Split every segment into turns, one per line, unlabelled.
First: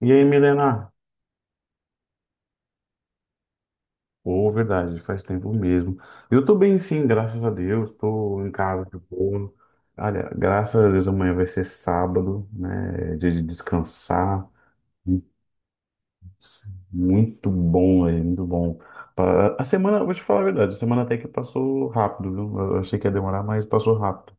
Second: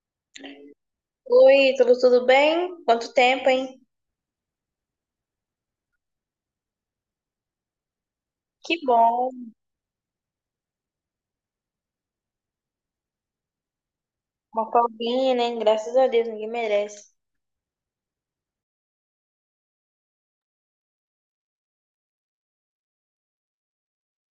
E aí, Milena?
Oi, tudo bem? Quanto tempo, hein?
Pô, verdade, faz tempo mesmo. Eu tô bem, sim, graças a Deus. Tô em
Que
casa de
bom.
boa. Olha, graças a Deus amanhã vai ser sábado, né? Dia de descansar.
Uma folguinha, né? Graças a Deus, ninguém
Putz,
merece.
muito bom, velho, muito bom. A semana, vou te falar a verdade, a semana até que passou rápido, viu? Eu achei que ia demorar, mas passou rápido,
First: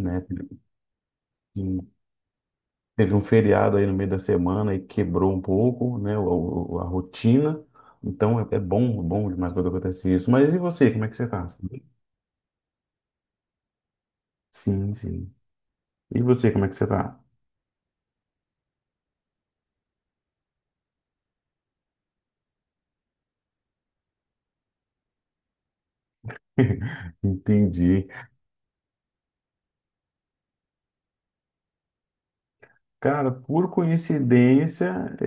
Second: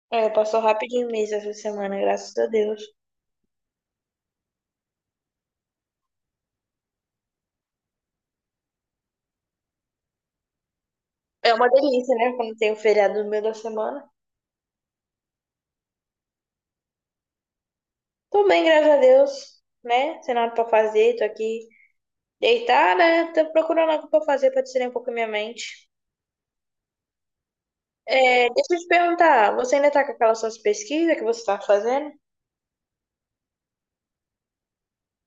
né?
É, passou rapidinho mesmo essa semana, graças a Deus.
Teve um feriado aí no meio da semana e quebrou um pouco, né, a rotina. Então é bom, bom demais quando acontece isso. Mas e você, como é que você tá?
É uma delícia, né? Quando tem o feriado no meio da semana.
Sim, sim. E você, como é que você tá?
Tô bem, graças a Deus, né? Sem nada pra fazer, tô aqui deitada, né? Tô procurando algo pra fazer pra tirar um pouco a minha mente.
Entendi.
É, deixa eu te perguntar, você ainda tá com aquelas suas pesquisas que você tá fazendo?
Cara, por coincidência, é,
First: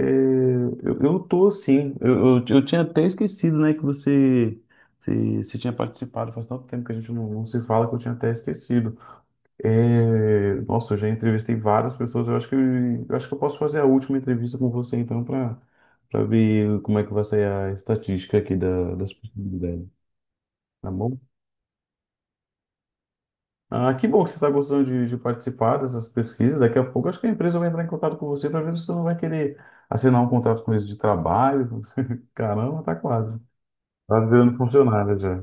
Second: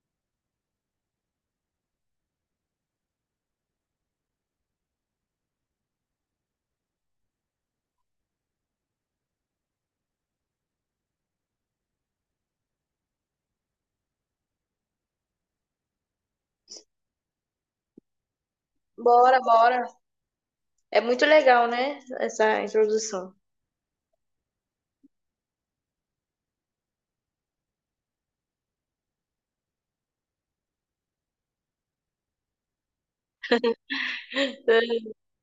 eu tô sim. Eu tinha até esquecido, né, que você tinha participado. Faz tanto tempo que a gente não se fala que eu tinha até esquecido. É, nossa, eu já entrevistei várias pessoas. Eu acho que eu posso fazer a última entrevista com você, então, para ver como é que vai sair a estatística aqui da, das
Bora,
possibilidades,
bora.
tá
É
bom?
muito legal, né? Essa introdução.
Ah, que bom que você está gostando de participar dessas pesquisas. Daqui a pouco, eu acho que a empresa vai entrar em contato com você para ver se você não vai querer assinar um contrato com eles de trabalho. Caramba, tá quase. Tá virando funcionário já.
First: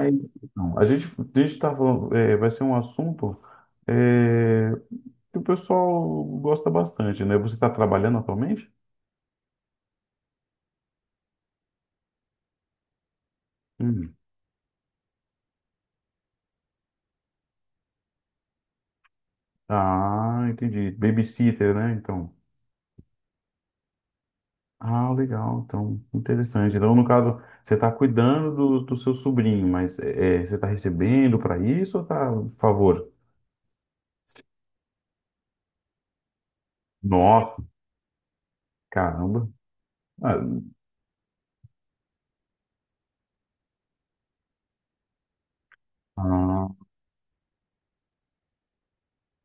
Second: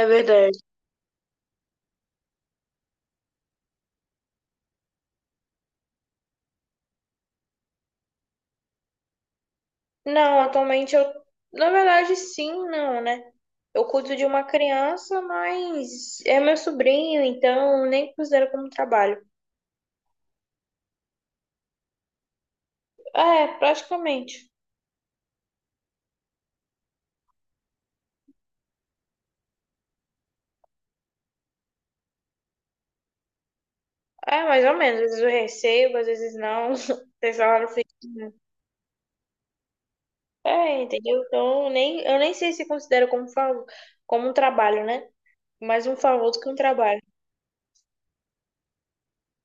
É verdade.
não, a gente está falando, vai ser um assunto. é, que o pessoal gosta bastante, né? Você está trabalhando atualmente?
Não, atualmente eu. Na verdade, sim, não, né? Eu
Hum.
cuido de uma criança, mas é meu sobrinho, então nem considero como trabalho.
Ah, entendi. Babysitter, né? Então.
É, praticamente.
Ah, legal. Então, interessante. Então, no caso, você está cuidando do seu sobrinho, mas você está recebendo para isso ou está a favor?
É, mais ou menos. Às vezes eu recebo, às vezes não. Tem
Nossa,
salário fixo.
caramba. Ah,
É, entendeu? Então, nem, eu nem sei se considero como, favor, como um trabalho, né? Mais um favor do que um
ah,
trabalho.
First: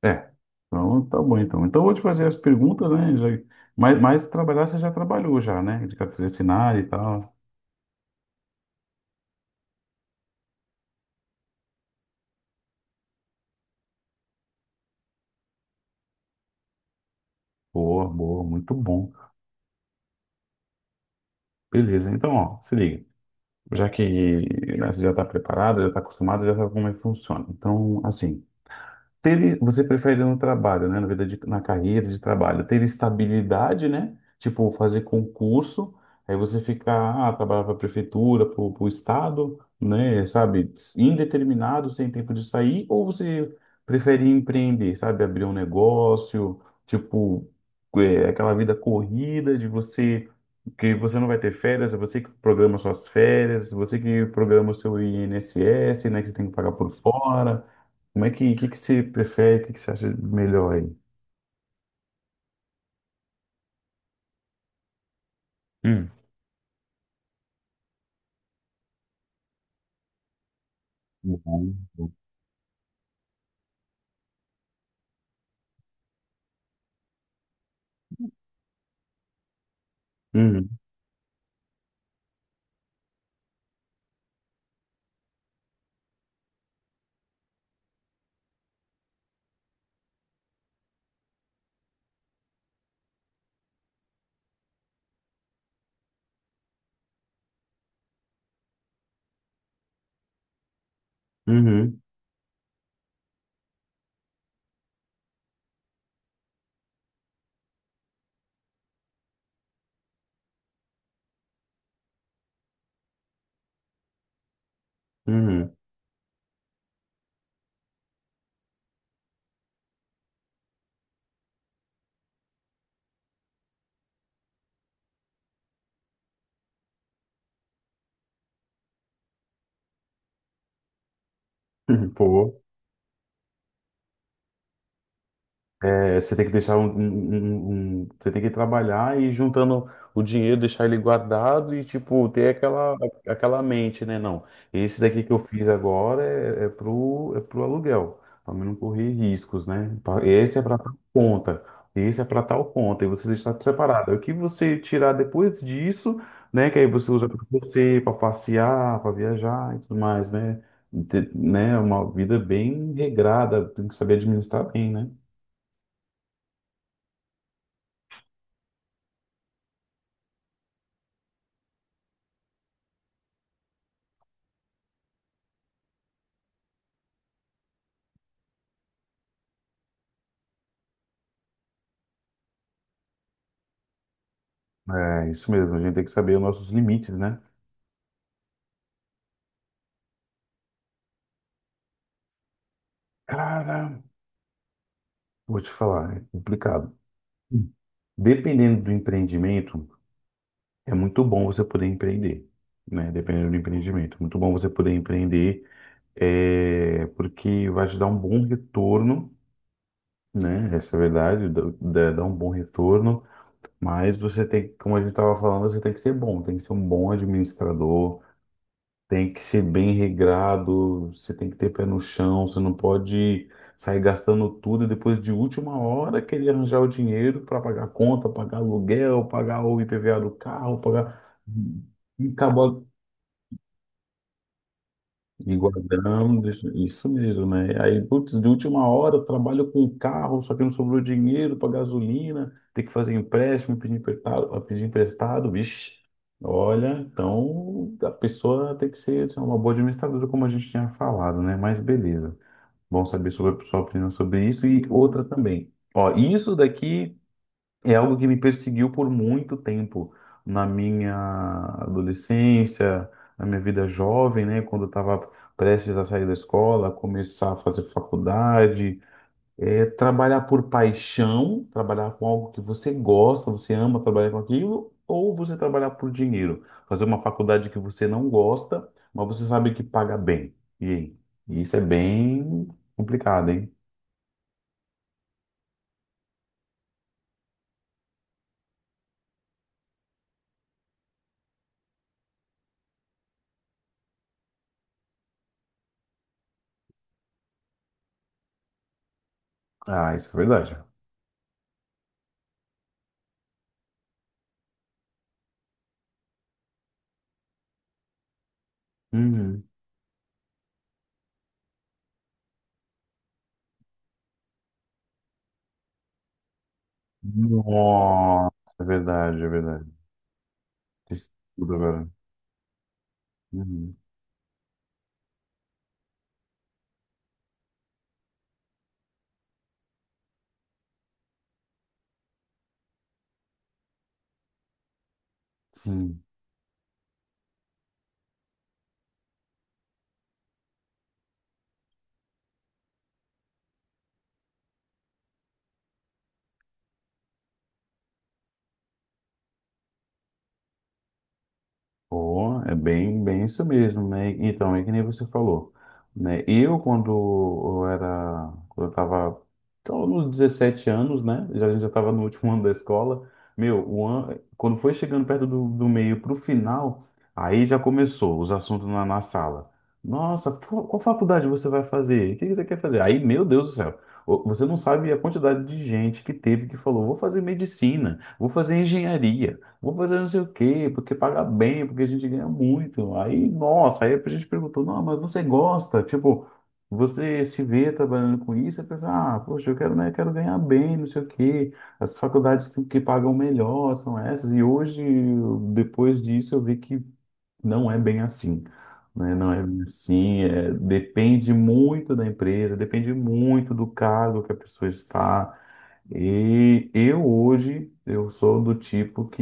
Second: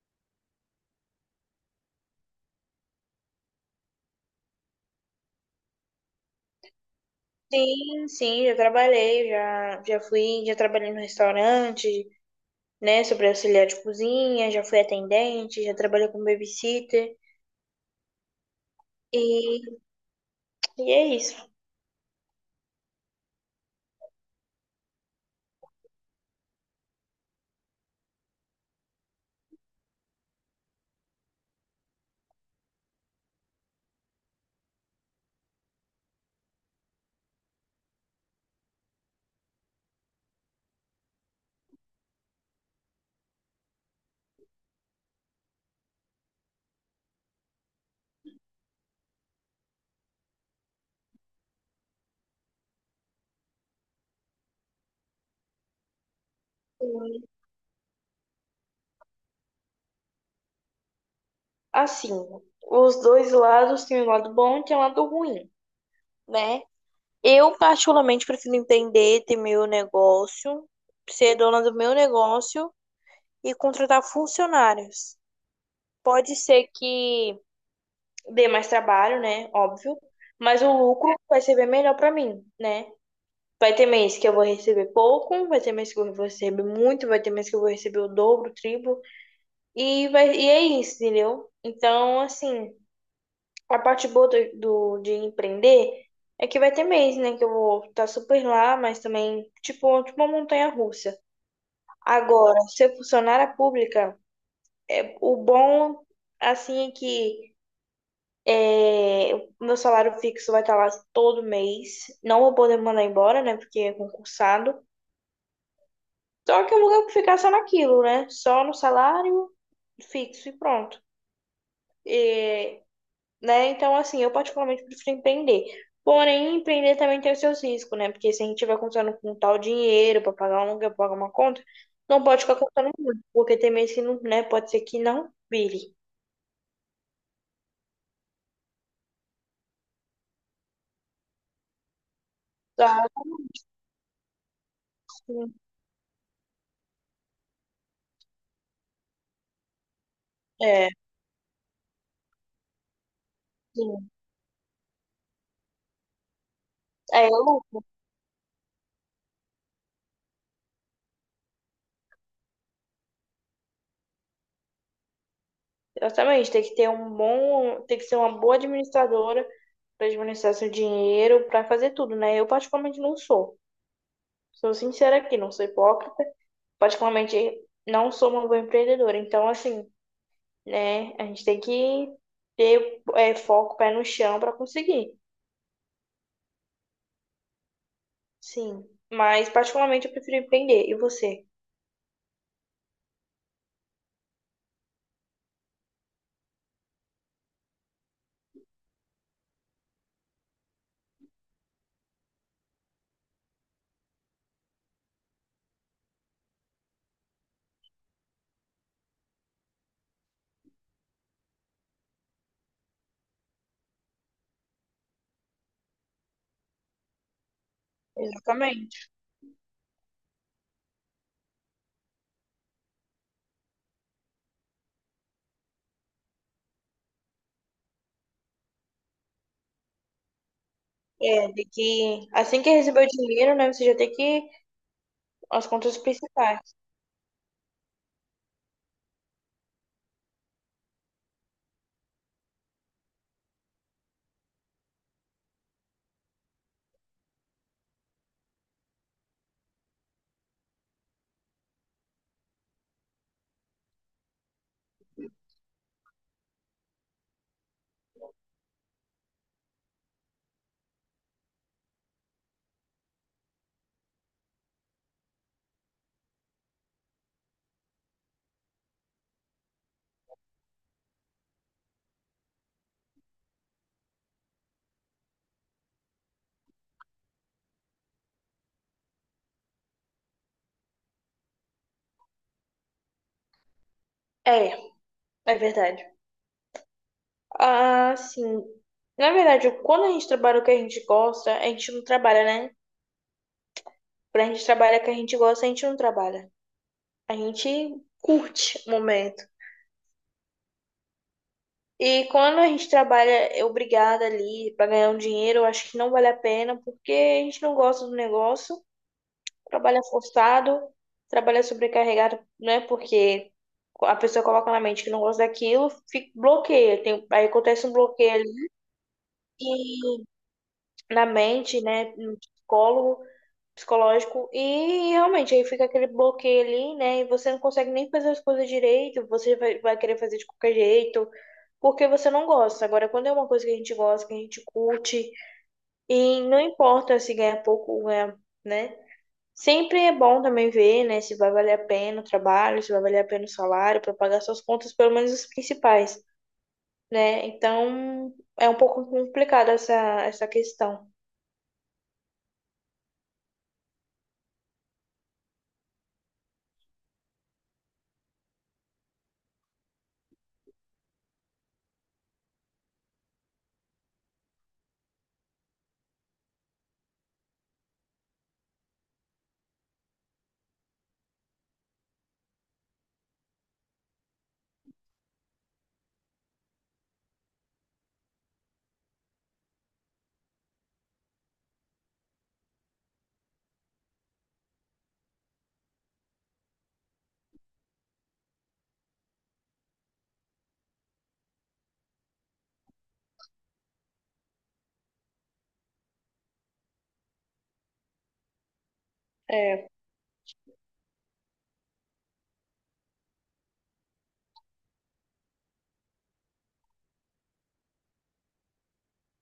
é. Então, tá bom, então. Então, eu vou te fazer as perguntas, né? Já, mas trabalhar você já trabalhou já, né? De carteira assinada e tal.
Sim, já trabalhei, já, já fui, já trabalhei no restaurante, né? Sobre auxiliar de cozinha, já fui atendente, já trabalhei como babysitter.
Boa, boa, muito bom.
E, e é isso.
Beleza, então, ó, se liga. Já que, né, você já está preparado, já está acostumado, já sabe como é que funciona. Então, assim, você prefere no trabalho, né? Na vida na carreira de trabalho, ter estabilidade, né? Tipo, fazer concurso, aí você ficar, trabalhar para a prefeitura, para o estado, né? Sabe, indeterminado, sem tempo de sair, ou você prefere empreender, sabe, abrir um negócio, tipo, aquela vida corrida de você que você não vai ter férias, é você que programa suas férias, você que programa o seu INSS, né, que você tem que pagar por fora. Como é que você prefere, o que você acha melhor aí?
Assim, os dois lados têm um lado bom e tem um lado ruim,
Hum.
né? Eu, particularmente, prefiro empreender, ter meu negócio, ser dona do
Uhum,
meu negócio e contratar funcionários. Pode ser que dê mais trabalho, né? Óbvio, mas
uhum,
o lucro vai ser bem melhor para mim, né? Vai ter mês que eu vou receber pouco, vai ter mês que eu vou receber muito, vai ter mês que eu vou receber o dobro, o triplo, e, vai, e é isso, entendeu? Então, assim, a parte boa do, do- de empreender é que vai ter mês, né, que eu vou estar super lá, mas também, tipo uma montanha-russa.
uhum,
Agora, ser funcionária pública, é, o bom, assim, é que é, o meu salário fixo vai estar lá todo mês, não vou poder mandar embora, né, porque é concursado.
uhum.
Só que eu nunca vou ficar só naquilo, né? Só no salário fixo e pronto. E, né? Então, assim, eu particularmente prefiro empreender. Porém, empreender também tem os seus riscos, né? Porque se a gente estiver contando com tal dinheiro para pagar um aluguel, pra pagar uma conta, não pode ficar
Pô,
contando muito, porque tem mês que não, né? Pode ser que não vire.
é, você tem que deixar você tem que trabalhar e ir juntando o dinheiro, deixar ele guardado e tipo ter aquela
Só
aquela mente, né? Não, esse daqui que eu
assim,
fiz agora é pro aluguel, para não correr riscos, né? Esse é para
é,
tal conta, esse é para tal conta e você deixar
sim.
separado. Aí o que você tirar depois disso, né? Que aí você
É,
usa para
lucro.
você, para passear, para viajar e tudo mais, né? Né? Uma vida bem regrada, tem que saber administrar bem, né?
Exatamente, tem que ter um bom, tem que ser uma boa administradora para administrar seu dinheiro, para fazer tudo, né? Eu particularmente não sou. Sou sincera aqui, não sou hipócrita. Particularmente, não sou uma boa empreendedora. Então, assim, né, a gente tem que ter é, foco, pé no chão para conseguir.
É isso mesmo, a gente tem que saber os nossos limites, né?
Sim. Mas, particularmente, eu prefiro empreender. E você?
Cara, vou te falar, é complicado. Dependendo do empreendimento, é muito bom você poder empreender, né? Dependendo do empreendimento, é muito bom você poder empreender, porque vai te dar um bom retorno, né? Essa é a verdade, dá um bom retorno, mas você tem, como a gente estava falando, você tem que ser bom, tem que ser um bom administrador,
Exatamente.
tem que ser bem regrado, você tem que ter pé no chão, você não pode sair gastando tudo e depois de última hora querer arranjar o dinheiro para pagar conta, pagar aluguel, pagar o IPVA do carro, pagar.
É, de que
E
assim que
acabou,
receber o dinheiro, né, você já tem que
e
as contas principais.
guardamos, isso mesmo, né? Aí, putz, de última hora, eu trabalho com carro, só que não sobrou dinheiro para gasolina, tem que fazer empréstimo, pedir emprestado, vixe. Olha, então a pessoa tem que ser assim, uma boa administradora, como a gente tinha falado, né? Mas beleza. Bom saber sobre a sua opinião sobre isso. E outra também. Ó, isso daqui. É algo que me perseguiu por muito tempo, na minha adolescência, na minha vida jovem, né? Quando eu estava prestes a sair da escola, começar a fazer faculdade, trabalhar por paixão, trabalhar com algo que você gosta, você ama trabalhar com aquilo, ou você trabalhar por dinheiro, fazer uma faculdade que você não gosta, mas você sabe que paga bem. E aí? Isso é bem complicado, hein?
É, é verdade. Ah, sim. Na verdade, quando a gente trabalha o que a gente gosta, a gente não trabalha, né? Quando a gente trabalha o que a gente gosta, a gente não trabalha. A gente curte o momento.
Ah, isso é verdade.
E quando a gente trabalha é obrigada ali para ganhar um dinheiro, eu acho que não vale a pena, porque a gente não gosta do negócio,
Uhum.
trabalha forçado, trabalha sobrecarregado, né? Porque a pessoa coloca na mente que não gosta daquilo, fica, bloqueia. Tem, aí acontece um bloqueio
Nossa,
ali
é verdade, é verdade.
e, na
Isso tudo
mente,
agora.
né? No psicólogo,
Uhum.
psicológico, e realmente aí fica aquele bloqueio ali, né? E você não consegue nem fazer as coisas direito, você vai, vai querer fazer de qualquer jeito. Porque você não gosta. Agora, quando é uma coisa que a gente gosta, que a gente curte,
Sim.
e não importa se ganha pouco ou ganha, né? Sempre é bom também ver, né, se vai valer a pena o trabalho, se vai valer a pena o salário, para pagar suas contas, pelo menos as principais, né? Então, é um pouco complicada essa, essa questão.
Pô, é bem, bem isso mesmo, né? Então, é que nem você falou, né? Eu, quando eu era, quando eu tava, então, nos 17 anos, né? Já, a gente já tava no último ano da escola, meu, o ano, quando foi chegando perto do meio pro final, aí já começou os assuntos na sala. Nossa, qual faculdade você vai fazer? O que que você quer fazer? Aí, meu Deus do céu, você não sabe a quantidade de gente que teve que falou, vou fazer medicina, vou fazer engenharia, vou fazer não sei o quê, porque paga bem, porque a gente ganha muito. Aí, nossa, aí a gente perguntou, não, mas você gosta? Tipo, você se vê trabalhando com isso, e pensa, ah, poxa, eu quero, né, quero ganhar bem, não sei o quê. As faculdades que pagam melhor são essas. E hoje, depois disso, eu vi que não é bem assim. Né? Não é bem
É,
assim, depende muito da empresa, depende muito do cargo que a pessoa está. E eu hoje eu sou do tipo que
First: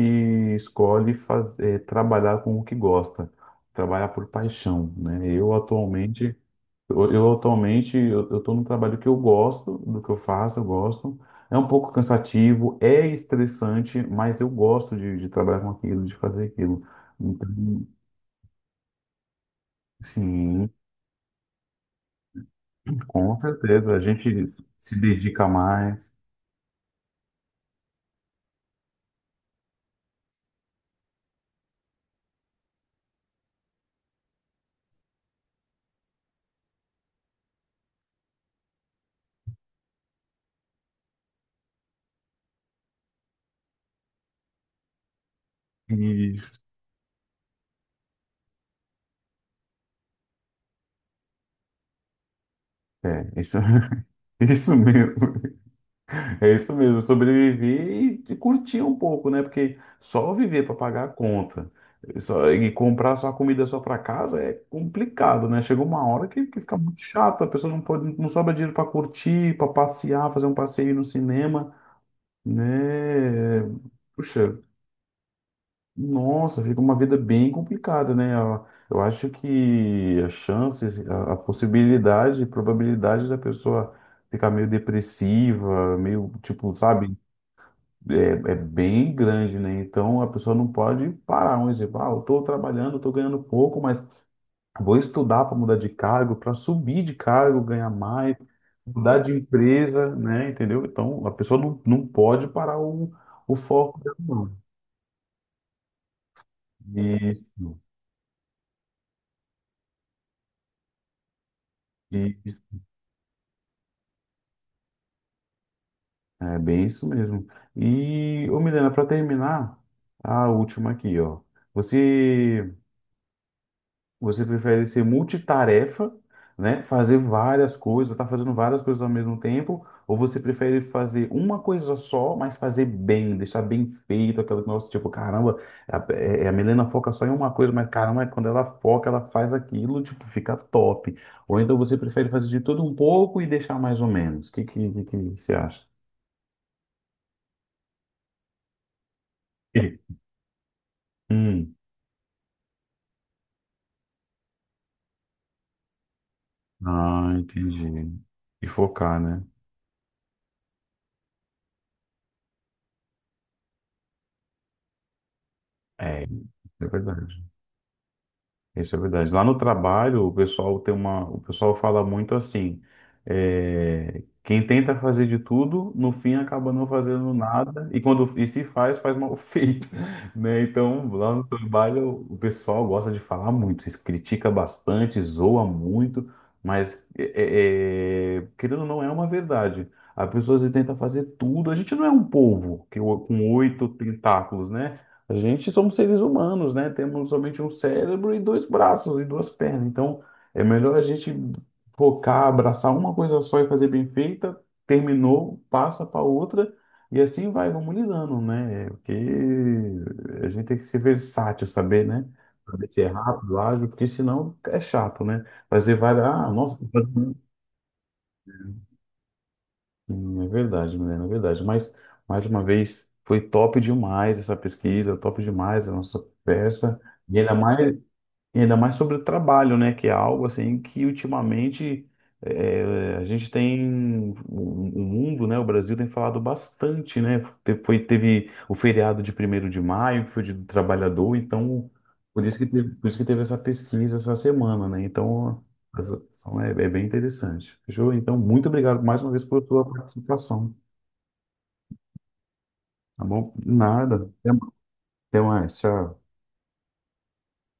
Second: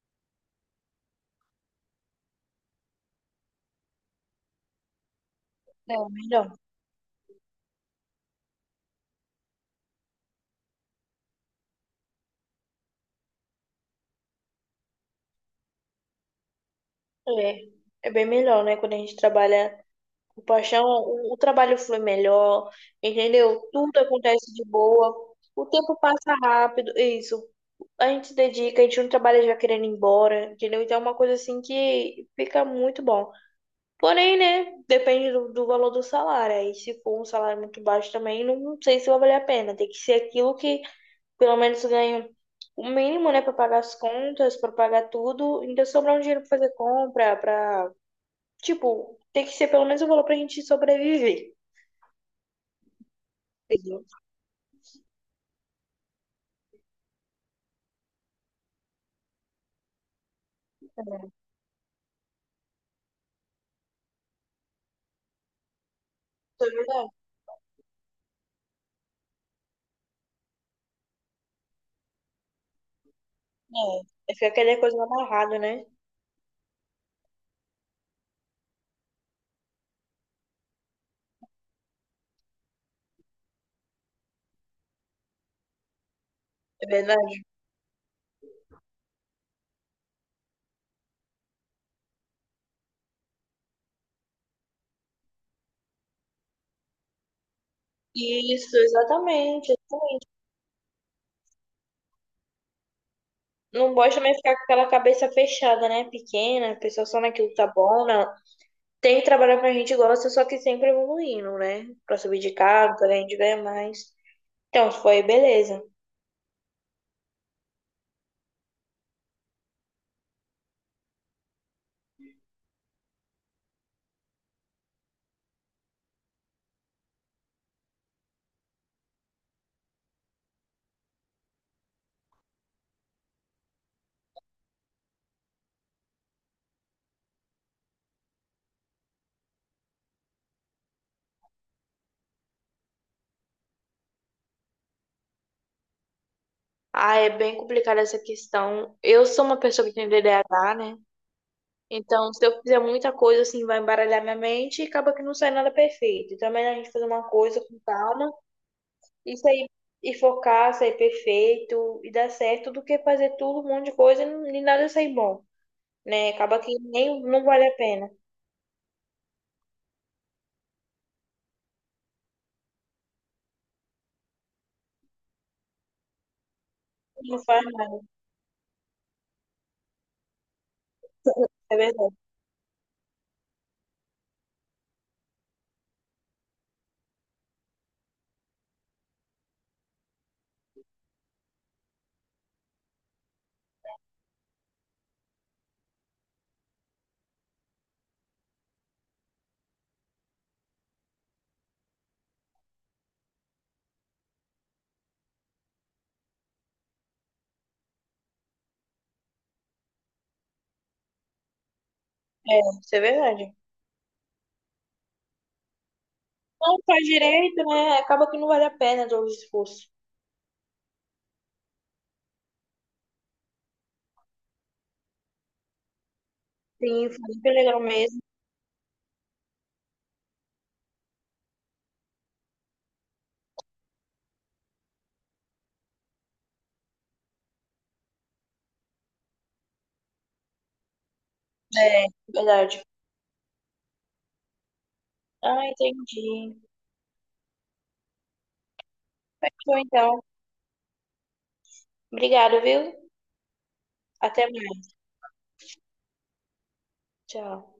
escolhe fazer, trabalhar com o que gosta, trabalhar por paixão, né? Eu
é
atualmente
melhor.
eu, eu atualmente eu, eu tô num trabalho que eu gosto do que eu faço, eu gosto. É um pouco cansativo, é estressante, mas eu gosto de trabalhar com aquilo, de fazer aquilo. Então,
É, é bem melhor, né? Quando a gente trabalha com
sim,
paixão, o trabalho flui melhor,
com
entendeu?
certeza
Tudo
a gente
acontece de
se
boa,
dedica
o tempo
mais
passa rápido, é isso. A gente se dedica, a gente não trabalha já querendo ir embora, entendeu? Então é uma coisa assim que fica muito bom. Porém, né? Depende do, do valor do salário. Aí se for um salário muito baixo também, não sei se vai valer a pena. Tem que ser aquilo que pelo menos ganho o mínimo, né, para pagar as contas, para pagar tudo, ainda sobrar um dinheiro para
e
fazer compra, para, tipo, tem que ser pelo menos o valor pra gente sobreviver.
é isso,
Entendeu?
isso mesmo. É isso mesmo, sobreviver e, curtir um pouco, né? Porque só viver para pagar a
É,
conta e comprar só a comida só para casa é complicado, né? Chega uma hora que
é
fica muito
verdade.
chato, a pessoa não pode, não sobra dinheiro para curtir, para passear, fazer um passeio no cinema, né?
É, fica
Puxa,
aquela coisa amarrada, né?
nossa, fica uma vida bem complicada, né? Eu acho que as chances, a possibilidade, a probabilidade da pessoa ficar meio depressiva, meio tipo,
É
sabe?
verdade.
É bem grande, né? Então a pessoa não pode parar. Um exemplo, ah, eu estou trabalhando, estou ganhando pouco, mas vou estudar para mudar de cargo, para subir de cargo, ganhar mais,
Isso,
mudar de
exatamente.
empresa, né? Entendeu? Então a pessoa não pode parar o
Não
foco
gosta
dela,
também ficar
não.
com aquela cabeça fechada, né? Pequena, pensar só naquilo que tá
Isso,
bom, não. Tem que trabalhar pra gente gosta, só que sempre evoluindo, né? Pra subir de
isso.
cargo, pra gente ganhar mais. Então, foi beleza.
É bem isso mesmo. E, ô Milena, para terminar, a última aqui, ó. Você Você prefere ser multitarefa, né? Fazer várias coisas, tá fazendo várias coisas ao mesmo tempo, ou você prefere fazer uma coisa só, mas fazer bem, deixar bem feito, aquela que, nossa, tipo, caramba, a Milena foca só em uma coisa, mas caramba, é quando ela foca, ela faz aquilo, tipo, fica top. Ou então você prefere fazer de tudo um pouco e deixar mais ou menos. O que você acha?
Ah, é bem complicada essa questão. Eu sou uma pessoa
E-
que tem D D a DDAH, né?
Hum.
Então, se eu fizer muita coisa, assim, vai embaralhar minha mente e acaba que não sai nada perfeito. Então, é melhor a gente fazer uma
Ah,
coisa com
entendi.
calma
E focar,
e
né?
sair e focar, sair perfeito e dar certo do que fazer tudo, um monte de coisa e não- e nada sair bom,
É,
né? Acaba que
é
nem não
verdade.
vale a pena.
Isso é verdade. Lá no trabalho, o pessoal fala muito assim, quem tenta fazer de tudo, no fim acaba não fazendo
Não faz
nada, e
nada,
quando e se faz, mal feito, né? Então, lá no
é verdade.
trabalho, o pessoal gosta de falar muito, se critica bastante, zoa muito, mas querendo ou não é uma verdade. A pessoa se tenta fazer tudo. A gente não é um polvo que com oito tentáculos, né? A gente somos seres humanos, né? Temos somente um cérebro e dois braços e duas pernas. Então, é melhor a gente focar, abraçar uma coisa só e fazer bem feita. Terminou, passa para outra e assim vai, vamos lidando, né? Porque a gente tem que ser versátil, saber, né?
É,
Saber
isso é
ser
verdade.
rápido, ágil, porque senão é chato, né? Fazer várias. Ah, nossa,
Não faz direito, né? Acaba que não vale a pena todo o esforço.
hum, é verdade, Milena, é verdade. Mas, mais uma vez, foi top demais essa pesquisa, top demais a nossa conversa.
Sim, foi
E
muito
ainda
legal
mais,
mesmo.
e ainda mais sobre o trabalho, né? Que é algo assim que ultimamente, eh, a gente tem, o mundo, né? O Brasil tem falado bastante, né? Teve o feriado de primeiro de maio, que foi o Dia do Trabalhador, então
É,
por isso que
verdade.
teve, por isso que teve essa pesquisa essa semana, né? Então
Ah,
as-
entendi.
são- é, é bem interessante. Fechou? Então, muito obrigado mais uma vez por
Bom,
sua
então,
participação,
obrigado, viu?
tá bom? Nada.
Até
Até
mais.
até mais. Tchau.
Tchau.